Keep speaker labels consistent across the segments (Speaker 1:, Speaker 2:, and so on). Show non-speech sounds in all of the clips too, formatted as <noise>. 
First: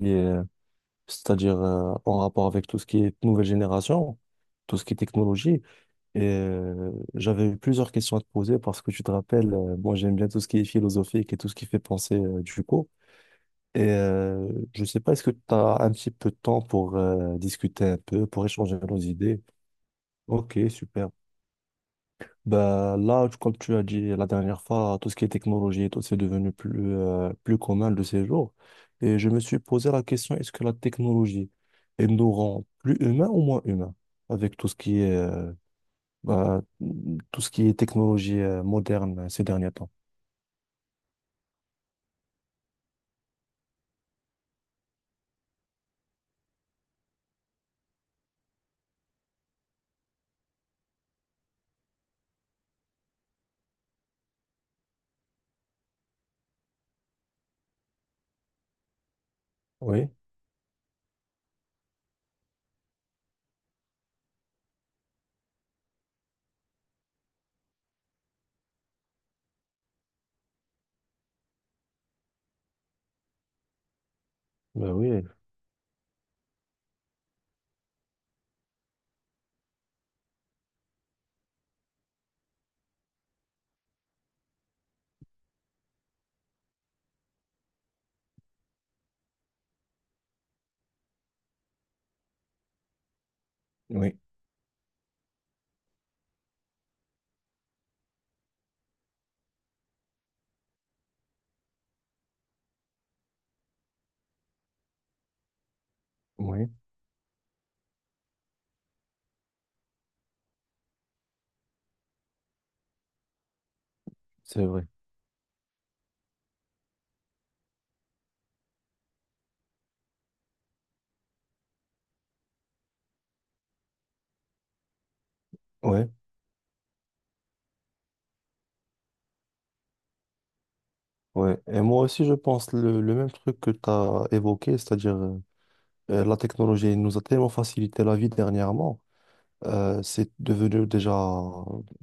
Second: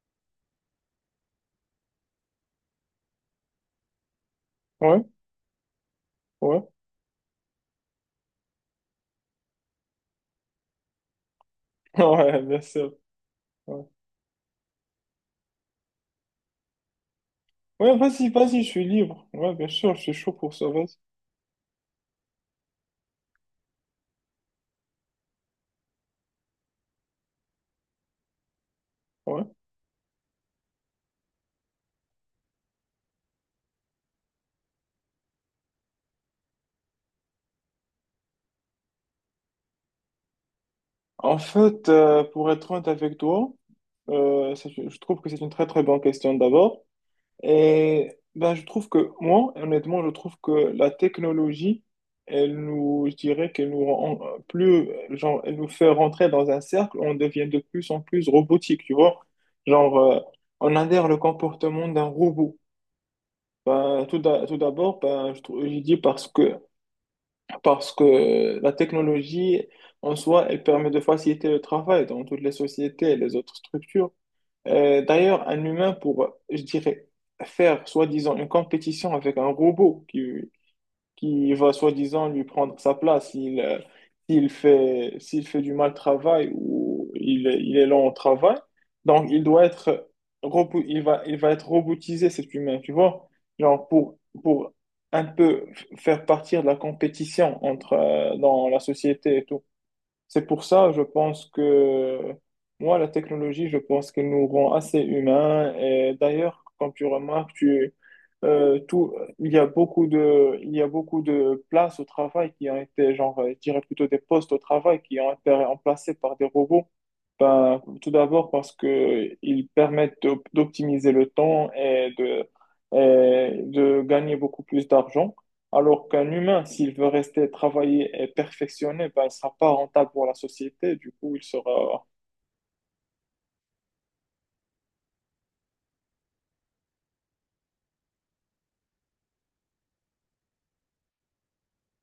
Speaker 1: Et, c'est-à-dire en rapport avec tout ce qui est nouvelle génération, tout ce qui est
Speaker 2: Ouais,
Speaker 1: technologie. Et
Speaker 2: ouais,
Speaker 1: j'avais eu plusieurs questions à te poser parce que tu te rappelles, moi j'aime bien tout ce qui est philosophique et tout ce qui fait
Speaker 2: <laughs>
Speaker 1: penser
Speaker 2: ouais, bien
Speaker 1: du coup.
Speaker 2: sûr. Ouais,
Speaker 1: Et je sais pas, est-ce que tu as un petit peu de temps pour discuter
Speaker 2: ouais,
Speaker 1: un peu,
Speaker 2: vas-y,
Speaker 1: pour
Speaker 2: vas-y, je
Speaker 1: échanger
Speaker 2: suis
Speaker 1: nos
Speaker 2: libre.
Speaker 1: idées?
Speaker 2: Ouais, bien sûr, je suis chaud pour
Speaker 1: Ok,
Speaker 2: ça, vas-y.
Speaker 1: super. Bah, là, comme tu as dit la dernière fois, tout ce qui est technologie et tout, c'est devenu plus, plus commun de ces jours. Et je me
Speaker 2: Ouais.
Speaker 1: suis posé la question, est-ce que la technologie, elle nous rend plus humains ou moins humains? Avec tout ce qui est, bah, tout ce qui est technologie, moderne ces derniers temps.
Speaker 2: En fait, pour être honnête avec toi, ça, je trouve que c'est une très très bonne question d'abord. Et ben, je trouve que moi, honnêtement, je trouve que la technologie, elle nous, je dirais qu'elle nous rend plus, genre, elle nous fait rentrer dans un cercle, on devient de plus en plus robotique, tu vois. Genre,
Speaker 1: Oui,
Speaker 2: euh, on adhère le comportement d'un robot. Ben, tout d'abord, ben, je dis parce que la technologie en soi, elle permet de faciliter le travail dans toutes les sociétés et les autres structures.
Speaker 1: bah oui,
Speaker 2: D'ailleurs, un humain pour, je dirais, faire soi-disant une compétition avec un robot qui va soi-disant lui prendre sa place. S'il fait du mal travail ou il est lent au travail, donc il doit être, il va être robotisé, cet humain, tu vois?
Speaker 1: oui,
Speaker 2: Pour un peu faire partir de la compétition entre, dans la société et tout. C'est pour ça, je pense que moi, la technologie, je pense qu'elle nous rend assez humains. Et d'ailleurs,
Speaker 1: oui,
Speaker 2: quand tu remarques, euh, tout, il y a beaucoup de places au travail qui ont été, genre, je dirais plutôt des postes au
Speaker 1: c'est vrai.
Speaker 2: travail qui ont été remplacés par des robots. Ben, tout d'abord parce que ils permettent d'optimiser le temps et de gagner beaucoup plus d'argent. Alors
Speaker 1: Oui,
Speaker 2: qu'un humain, s'il veut rester travailler et perfectionner, ben, il sera pas rentable pour la société. Du coup, il
Speaker 1: oui. Et moi
Speaker 2: sera,
Speaker 1: aussi, je pense le même truc que tu as évoqué, c'est-à-dire la technologie elle nous a tellement facilité la vie dernièrement. C'est devenu déjà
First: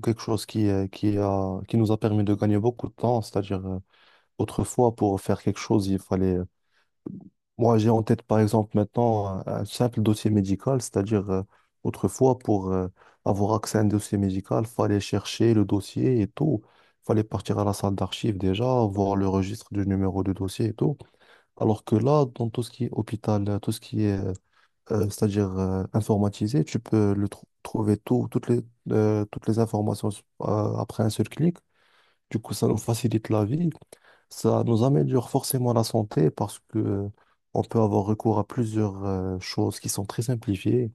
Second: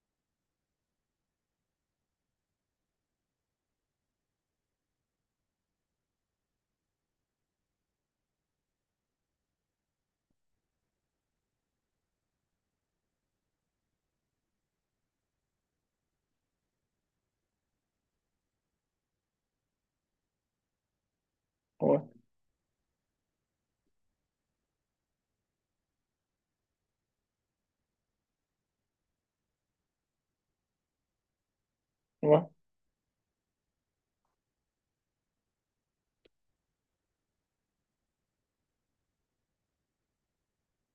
Speaker 1: quelque chose qui nous a permis de gagner beaucoup de temps. C'est-à-dire, autrefois, pour faire quelque chose, Moi, j'ai en tête, par exemple, maintenant, un simple dossier médical. C'est-à-dire, autrefois, pour avoir accès à un dossier médical, il fallait chercher le dossier et tout. Il fallait partir à la salle d'archives déjà, voir le registre du numéro de dossier et tout. Alors que
Speaker 2: ouais,
Speaker 1: là, dans tout ce qui est hôpital, tout ce qui est c'est-à-dire informatisé. Tu peux le trouver tout, toutes les informations après un seul clic. Du
Speaker 2: ouais,
Speaker 1: coup, ça nous facilite la vie. Ça nous améliore forcément la santé parce que on peut avoir recours à plusieurs choses qui sont très simplifiées.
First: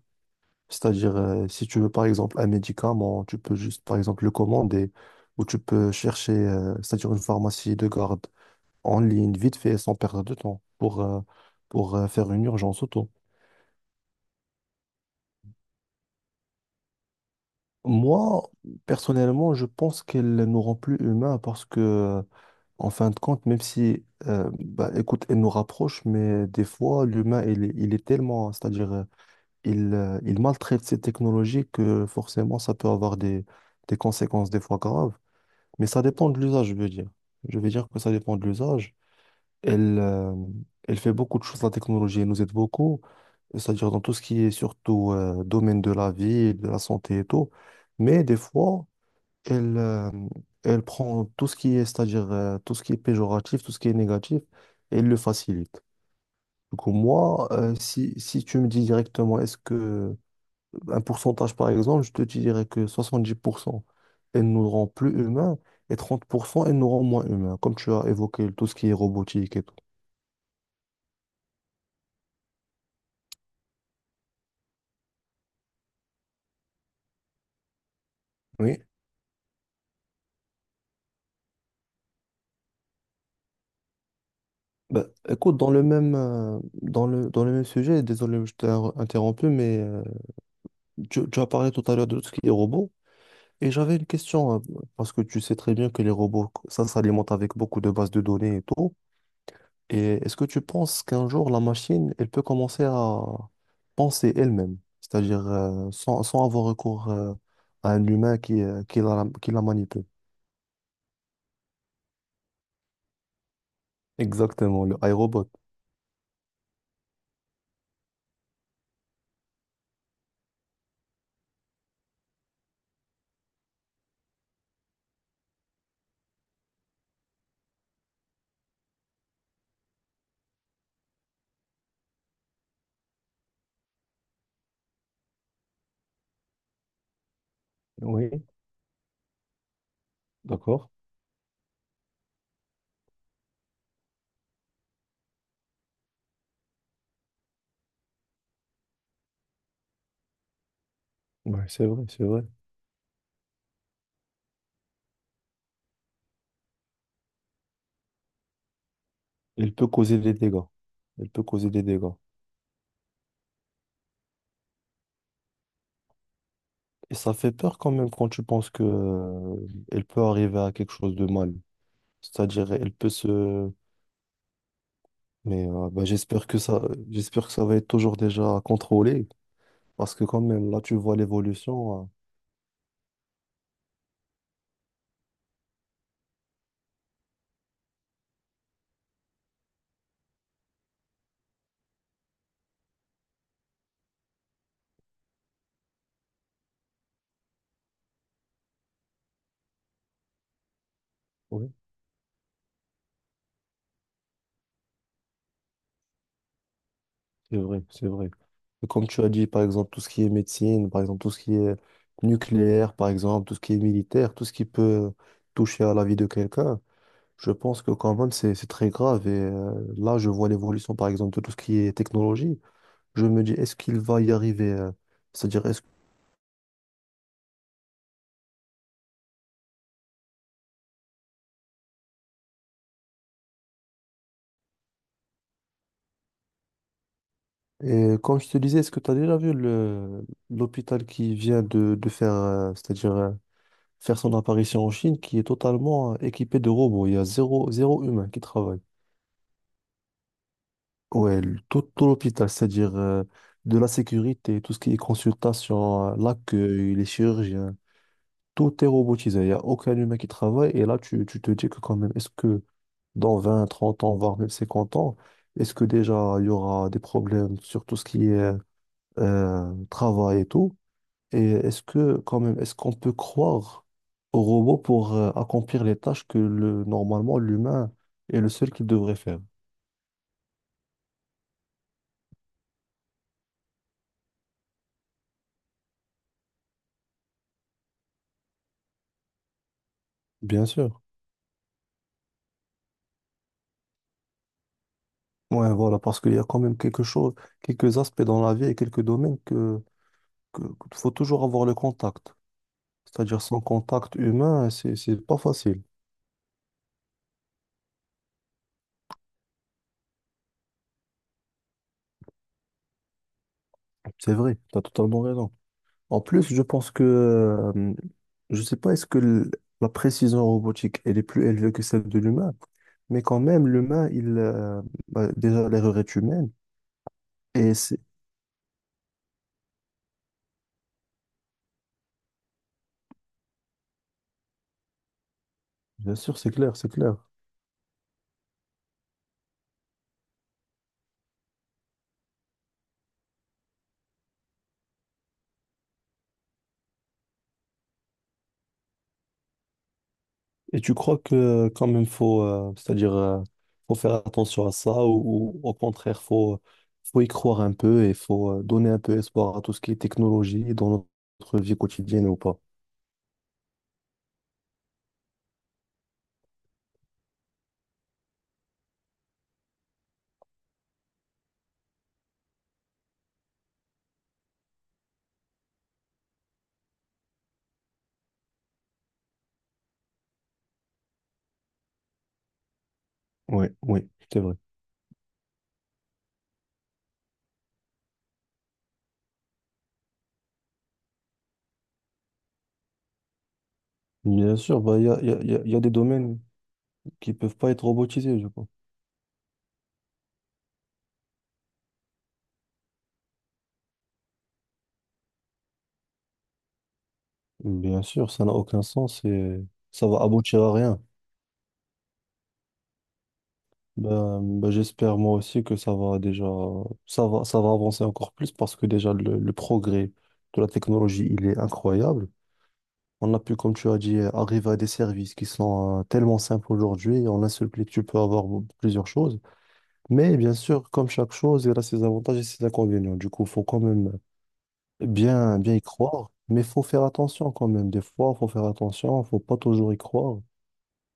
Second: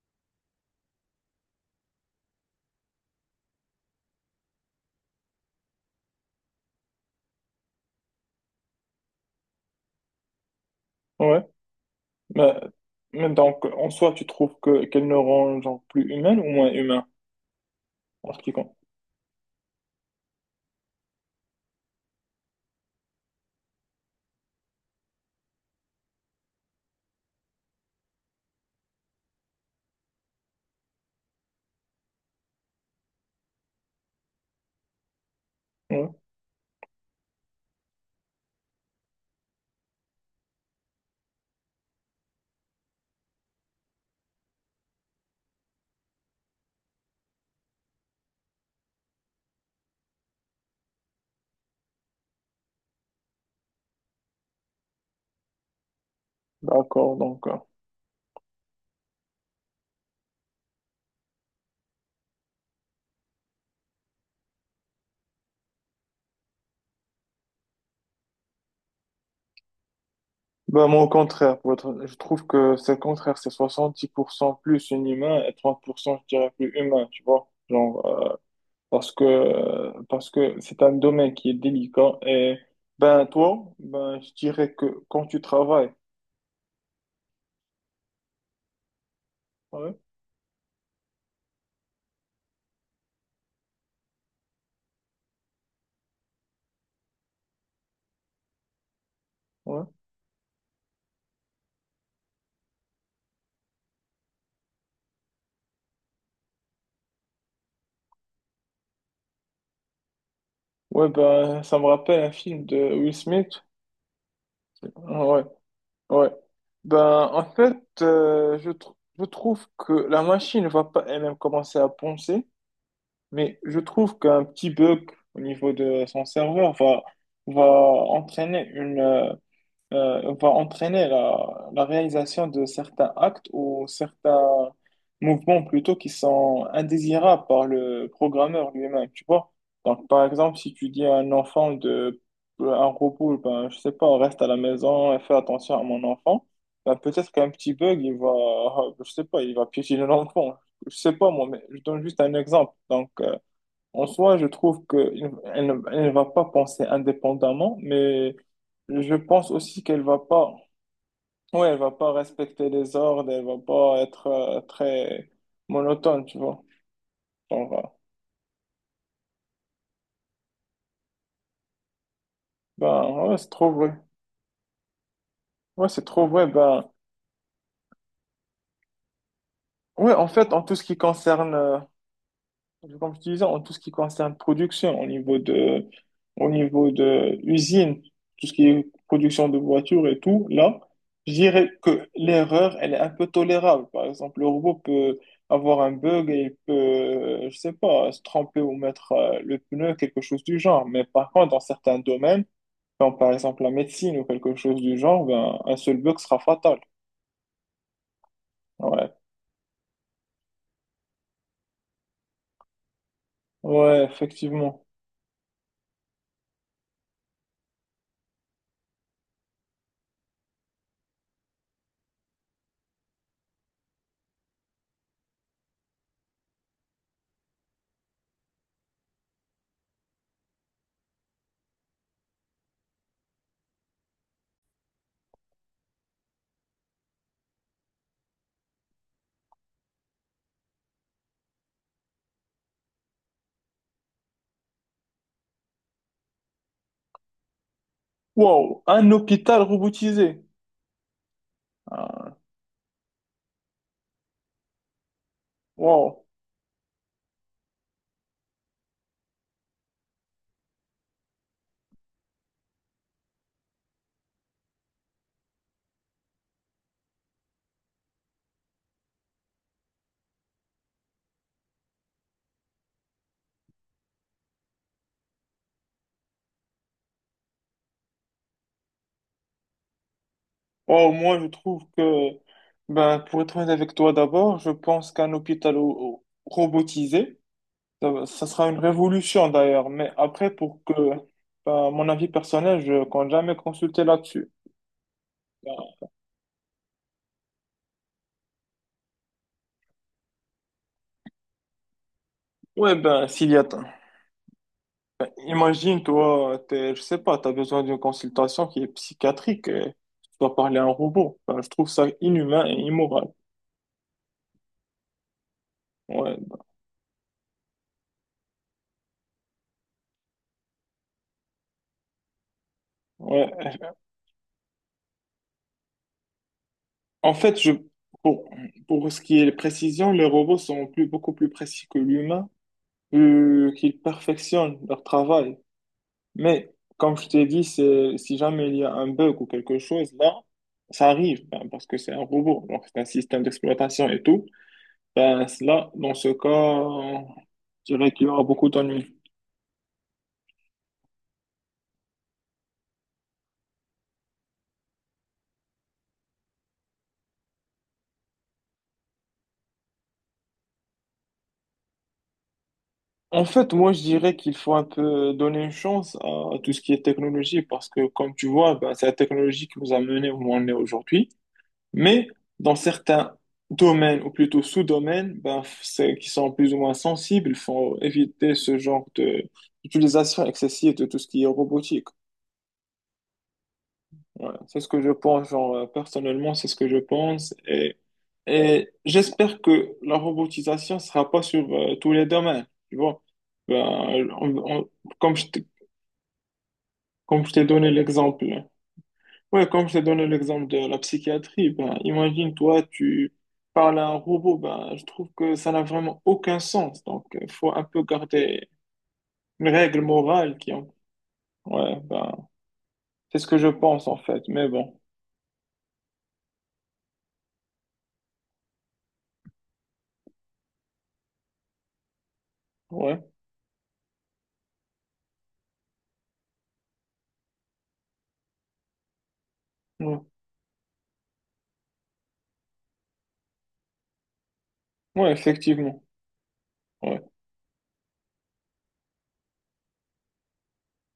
Speaker 1: C'est-à-dire, si tu veux par exemple un médicament, tu peux juste par exemple le commander ou tu peux chercher, c'est-à-dire une pharmacie de garde en ligne, vite fait, sans perdre de temps pour,
Speaker 2: ouais.
Speaker 1: faire une
Speaker 2: Mais,
Speaker 1: urgence auto.
Speaker 2: mais donc, en soi, tu trouves qu'elle ne rend genre, plus humaine ou moins humain?
Speaker 1: Moi,
Speaker 2: Article.
Speaker 1: personnellement, je pense qu'elle nous rend plus humains parce que, en fin de compte, même si, bah, écoute, elle nous rapproche, mais des fois, l'humain, il est tellement, c'est-à-dire, il maltraite ces technologies que forcément, ça peut avoir des conséquences des fois graves. Mais ça
Speaker 2: Ouais,
Speaker 1: dépend de l'usage, je veux dire. Je veux dire que ça dépend de l'usage. Elle, euh, elle fait beaucoup de choses, la technologie, elle nous aide beaucoup, c'est-à-dire dans tout ce qui est surtout, domaine de la vie, de la santé et tout. Mais des fois, elle, euh, elle prend tout ce qui est, c'est-à-dire tout ce qui est péjoratif, tout ce qui est négatif, et elle le facilite. Du coup,
Speaker 2: d'accord, donc.
Speaker 1: moi, si tu me dis directement, est-ce que un pourcentage par exemple, je te dirais que 70%, elle nous rend plus humains, et 30%, elle nous rend moins humains, comme tu as évoqué tout ce qui est robotique et tout.
Speaker 2: Bah, moi, au contraire, je trouve que c'est le contraire, c'est 70% plus un humain et 30%, je dirais, plus humain, tu vois.
Speaker 1: Oui.
Speaker 2: Parce que c'est un domaine qui est délicat et, ben, toi, ben, je dirais que
Speaker 1: Bah,
Speaker 2: quand tu
Speaker 1: écoute,
Speaker 2: travailles,
Speaker 1: dans le même sujet, désolé, je t'ai interrompu, mais
Speaker 2: ouais,
Speaker 1: tu as parlé tout à l'heure de tout ce qui est robot. Et j'avais une question, hein, parce que tu sais très bien que les robots, ça s'alimente avec beaucoup de bases de données et tout.
Speaker 2: ouais,
Speaker 1: Et est-ce que tu penses qu'un jour, la machine, elle peut commencer à penser elle-même, c'est-à-dire sans avoir recours à un humain qui la manipule?
Speaker 2: ouais, ben, ça me rappelle un film de Will Smith.
Speaker 1: Exactement, le
Speaker 2: Ah, ouais,
Speaker 1: iRobot.
Speaker 2: ouais. Ben, en fait, je trouve que la machine va pas elle-même commencer à penser. Mais je trouve qu'un petit bug au niveau de son serveur va entraîner va entraîner la réalisation de certains actes ou certains mouvements plutôt qui sont indésirables par le
Speaker 1: Oui,
Speaker 2: programmeur lui-même, tu vois. Donc, par exemple, si tu
Speaker 1: d'accord.
Speaker 2: dis à un enfant de, un robot, ben, je sais pas, reste à la maison et fais attention à mon enfant, ben, peut-être qu'un petit bug, je sais pas, il va piétiner l'enfant. Je sais pas, moi, mais
Speaker 1: Ouais,
Speaker 2: je
Speaker 1: c'est
Speaker 2: donne
Speaker 1: vrai,
Speaker 2: juste
Speaker 1: c'est
Speaker 2: un
Speaker 1: vrai.
Speaker 2: exemple. Donc, en soi, je trouve qu'elle ne elle ne va pas penser indépendamment, mais je pense
Speaker 1: Elle
Speaker 2: aussi
Speaker 1: peut
Speaker 2: qu'elle
Speaker 1: causer
Speaker 2: va
Speaker 1: des
Speaker 2: pas,
Speaker 1: dégâts. Elle peut
Speaker 2: ouais,
Speaker 1: causer
Speaker 2: elle
Speaker 1: des
Speaker 2: va pas
Speaker 1: dégâts.
Speaker 2: respecter les ordres, elle va pas être très monotone, tu vois.
Speaker 1: Et ça fait
Speaker 2: Genre,
Speaker 1: peur
Speaker 2: euh,
Speaker 1: quand même quand tu penses que, elle peut arriver à quelque chose de mal. C'est-à-dire,
Speaker 2: ben,
Speaker 1: elle peut
Speaker 2: ouais, c'est trop
Speaker 1: se...
Speaker 2: vrai.
Speaker 1: Mais
Speaker 2: Ouais, c'est trop vrai. Ben,
Speaker 1: j'espère que ça va être toujours déjà contrôlé,
Speaker 2: ouais,
Speaker 1: parce que
Speaker 2: en
Speaker 1: quand
Speaker 2: fait, en
Speaker 1: même,
Speaker 2: tout
Speaker 1: là,
Speaker 2: ce
Speaker 1: tu
Speaker 2: qui
Speaker 1: vois
Speaker 2: concerne
Speaker 1: l'évolution.
Speaker 2: comme je disais, en tout ce qui concerne production, au niveau de usine, tout ce qui est production de voitures et tout, là, je dirais que l'erreur, elle est un peu tolérable. Par exemple, le robot peut avoir un bug et il peut, je sais pas, se tromper ou mettre le pneu, quelque chose du genre. Mais par contre, dans
Speaker 1: Oui,
Speaker 2: certains domaines, comme par exemple la médecine ou quelque chose du genre, ben, un seul bug sera fatal.
Speaker 1: c'est vrai, c'est vrai. Et comme
Speaker 2: Ouais,
Speaker 1: tu as dit, par exemple, tout ce qui est médecine, par exemple, tout ce qui est nucléaire, par exemple, tout ce qui est
Speaker 2: ouais,
Speaker 1: militaire, tout ce qui
Speaker 2: effectivement.
Speaker 1: peut toucher à la vie de quelqu'un, je pense que quand même, c'est très grave. Et là, je vois l'évolution, par exemple, de tout ce qui est technologie. Je me dis, est-ce qu'il va y arriver? C'est-à-dire, et comme je te disais, est-ce que tu as déjà vu le l'hôpital qui vient de faire, c'est-à-dire faire son apparition en Chine, qui est totalement équipé de robots. Il y a zéro, zéro humain qui travaille.
Speaker 2: Wow, un hôpital robotisé.
Speaker 1: Ouais, tout
Speaker 2: Ah,
Speaker 1: l'hôpital, c'est-à-dire de la sécurité, tout ce qui est consultation,
Speaker 2: wow.
Speaker 1: l'accueil, les chirurgiens, tout est robotisé. Il n'y a aucun humain qui travaille. Et là, tu te dis que quand même, est-ce que dans 20, 30 ans, voire même 50 ans, est-ce que déjà il y aura des problèmes sur tout ce qui est travail et tout? Et est-ce que, quand même, est-ce qu'on peut croire au robot pour accomplir les tâches que le, normalement l'humain est le seul qui devrait faire?
Speaker 2: Oh, moi, je trouve que, ben, pour être honnête avec toi d'abord, je pense qu'un hôpital robotisé, ça sera une révolution d'ailleurs. Mais après,
Speaker 1: Bien sûr.
Speaker 2: ben, mon avis personnel, je compte jamais consulter là-dessus.
Speaker 1: Ouais,
Speaker 2: Ben,
Speaker 1: voilà, parce qu'il y a quand même quelque chose, quelques aspects dans la vie et quelques domaines que, qu'il faut toujours avoir le contact.
Speaker 2: ouais, ben,
Speaker 1: C'est-à-dire
Speaker 2: s'il y
Speaker 1: sans
Speaker 2: a, t-
Speaker 1: contact humain, c'est pas facile.
Speaker 2: imagine, toi, t'es, je sais pas, t'as besoin d'une consultation qui est psychiatrique et tu dois parler à un robot. Ben, je trouve ça inhumain et immoral.
Speaker 1: C'est vrai, tu as totalement raison. En
Speaker 2: Ouais,
Speaker 1: plus, je pense que, je sais pas, est-ce que la précision robotique, elle est plus élevée que celle de l'humain, mais quand même,
Speaker 2: ouais.
Speaker 1: l'humain, bah, déjà, l'erreur est humaine,
Speaker 2: En fait,
Speaker 1: et c'est,
Speaker 2: pour, pour ce qui est précision, les robots sont beaucoup plus précis que l'humain. Euh, qu'ils perfectionnent leur travail.
Speaker 1: bien sûr, c'est
Speaker 2: Mais
Speaker 1: clair, c'est
Speaker 2: comme
Speaker 1: clair.
Speaker 2: je t'ai dit, c'est, si jamais il y a un bug ou quelque chose, là, ça arrive ben, parce que c'est un robot, donc c'est un système d'exploitation et tout. Ben, là, dans ce cas, je dirais qu'il y aura beaucoup d'ennuis.
Speaker 1: Et tu crois que quand même, faut faire attention à ça, ou au contraire, faut y croire un peu, et faut donner un peu espoir à tout ce qui est technologie dans notre vie quotidienne ou pas?
Speaker 2: En fait, moi, je dirais qu'il faut un peu donner une chance à tout ce qui est technologie parce que, comme tu vois, ben, c'est la technologie qui nous a menés où on est aujourd'hui. Mais dans certains domaines, ou plutôt sous-domaines, ben, c'est qui sont plus ou moins sensibles, il faut éviter ce genre de d'utilisation excessive de tout ce qui est robotique.
Speaker 1: Oui, oui, c'est vrai.
Speaker 2: Voilà. C'est ce que je pense, genre, personnellement, c'est ce que je pense. Et j'espère que la robotisation ne sera pas sur tous les domaines. Tu vois, ben, on-
Speaker 1: Bien sûr,
Speaker 2: on-
Speaker 1: bah,
Speaker 2: comme je
Speaker 1: il y a-
Speaker 2: t'ai
Speaker 1: il y a des domaines qui
Speaker 2: comme je
Speaker 1: peuvent
Speaker 2: t'ai
Speaker 1: pas être
Speaker 2: donné
Speaker 1: robotisés,
Speaker 2: l'exemple.
Speaker 1: je pense.
Speaker 2: Ouais, comme je t'ai donné l'exemple de la psychiatrie, ben, imagine, toi, tu parles à un robot, ben, je trouve que ça n'a vraiment aucun sens. Donc, il faut un peu
Speaker 1: Bien sûr, ça n'a
Speaker 2: garder
Speaker 1: aucun sens et
Speaker 2: une règle
Speaker 1: ça va
Speaker 2: morale
Speaker 1: aboutir
Speaker 2: qui,
Speaker 1: à rien.
Speaker 2: ouais, ben, c'est ce que je pense, en
Speaker 1: Ben,
Speaker 2: fait. Mais bon,
Speaker 1: j'espère moi aussi que ça va avancer encore plus parce que déjà le progrès de la technologie, il est incroyable.
Speaker 2: ouais,
Speaker 1: On a pu, comme tu as dit, arriver à des services qui sont tellement simples aujourd'hui. En un seul clic, tu peux avoir plusieurs choses.
Speaker 2: ouais,
Speaker 1: Mais bien sûr, comme chaque chose, il a ses avantages et ses inconvénients. Du coup, il faut quand même
Speaker 2: ouais,
Speaker 1: bien, bien y
Speaker 2: effectivement.
Speaker 1: croire. Mais il faut faire
Speaker 2: Ouais,
Speaker 1: attention quand même. Des fois, il faut faire attention. Il ne faut pas toujours y croire. Il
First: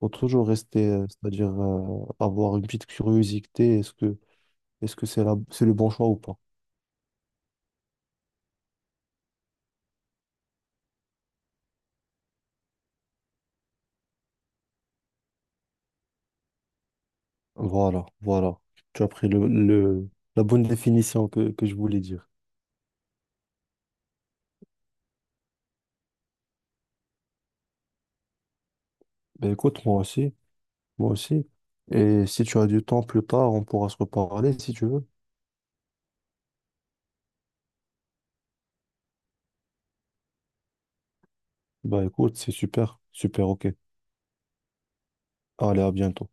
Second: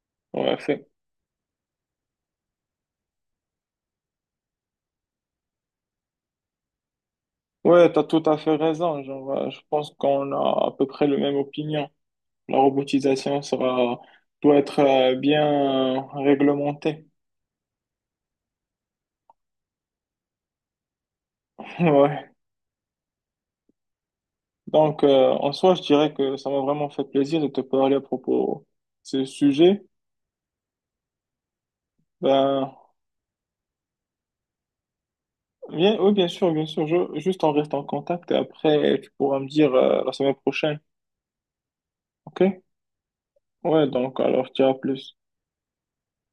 Speaker 1: faut toujours
Speaker 2: ouais, fait.
Speaker 1: rester, c'est-à-dire avoir une petite curiosité. Est-ce que c'est c'est le bon choix ou pas?
Speaker 2: Ouais, t'as tout à fait raison. Genre, je pense qu'on a à peu près la même opinion. La robotisation sera, doit être bien réglementée.
Speaker 1: Voilà, voilà. Tu as pris la bonne définition que je
Speaker 2: <laughs>
Speaker 1: voulais dire.
Speaker 2: Ouais. Donc, en soi, je dirais que ça m'a vraiment fait plaisir de te parler à propos de ce
Speaker 1: Ben, écoute,
Speaker 2: sujet.
Speaker 1: moi aussi. Moi aussi. Et si tu as
Speaker 2: Ben,
Speaker 1: du temps plus tard, on pourra se reparler si tu veux.
Speaker 2: bien, oui, bien sûr, bien sûr. Juste on reste en contact et après, tu pourras me dire la semaine prochaine.
Speaker 1: Bah écoute, c'est
Speaker 2: OK?
Speaker 1: super, super, ok.
Speaker 2: Ouais, donc, alors, je dirais à plus.
Speaker 1: Allez, à bientôt.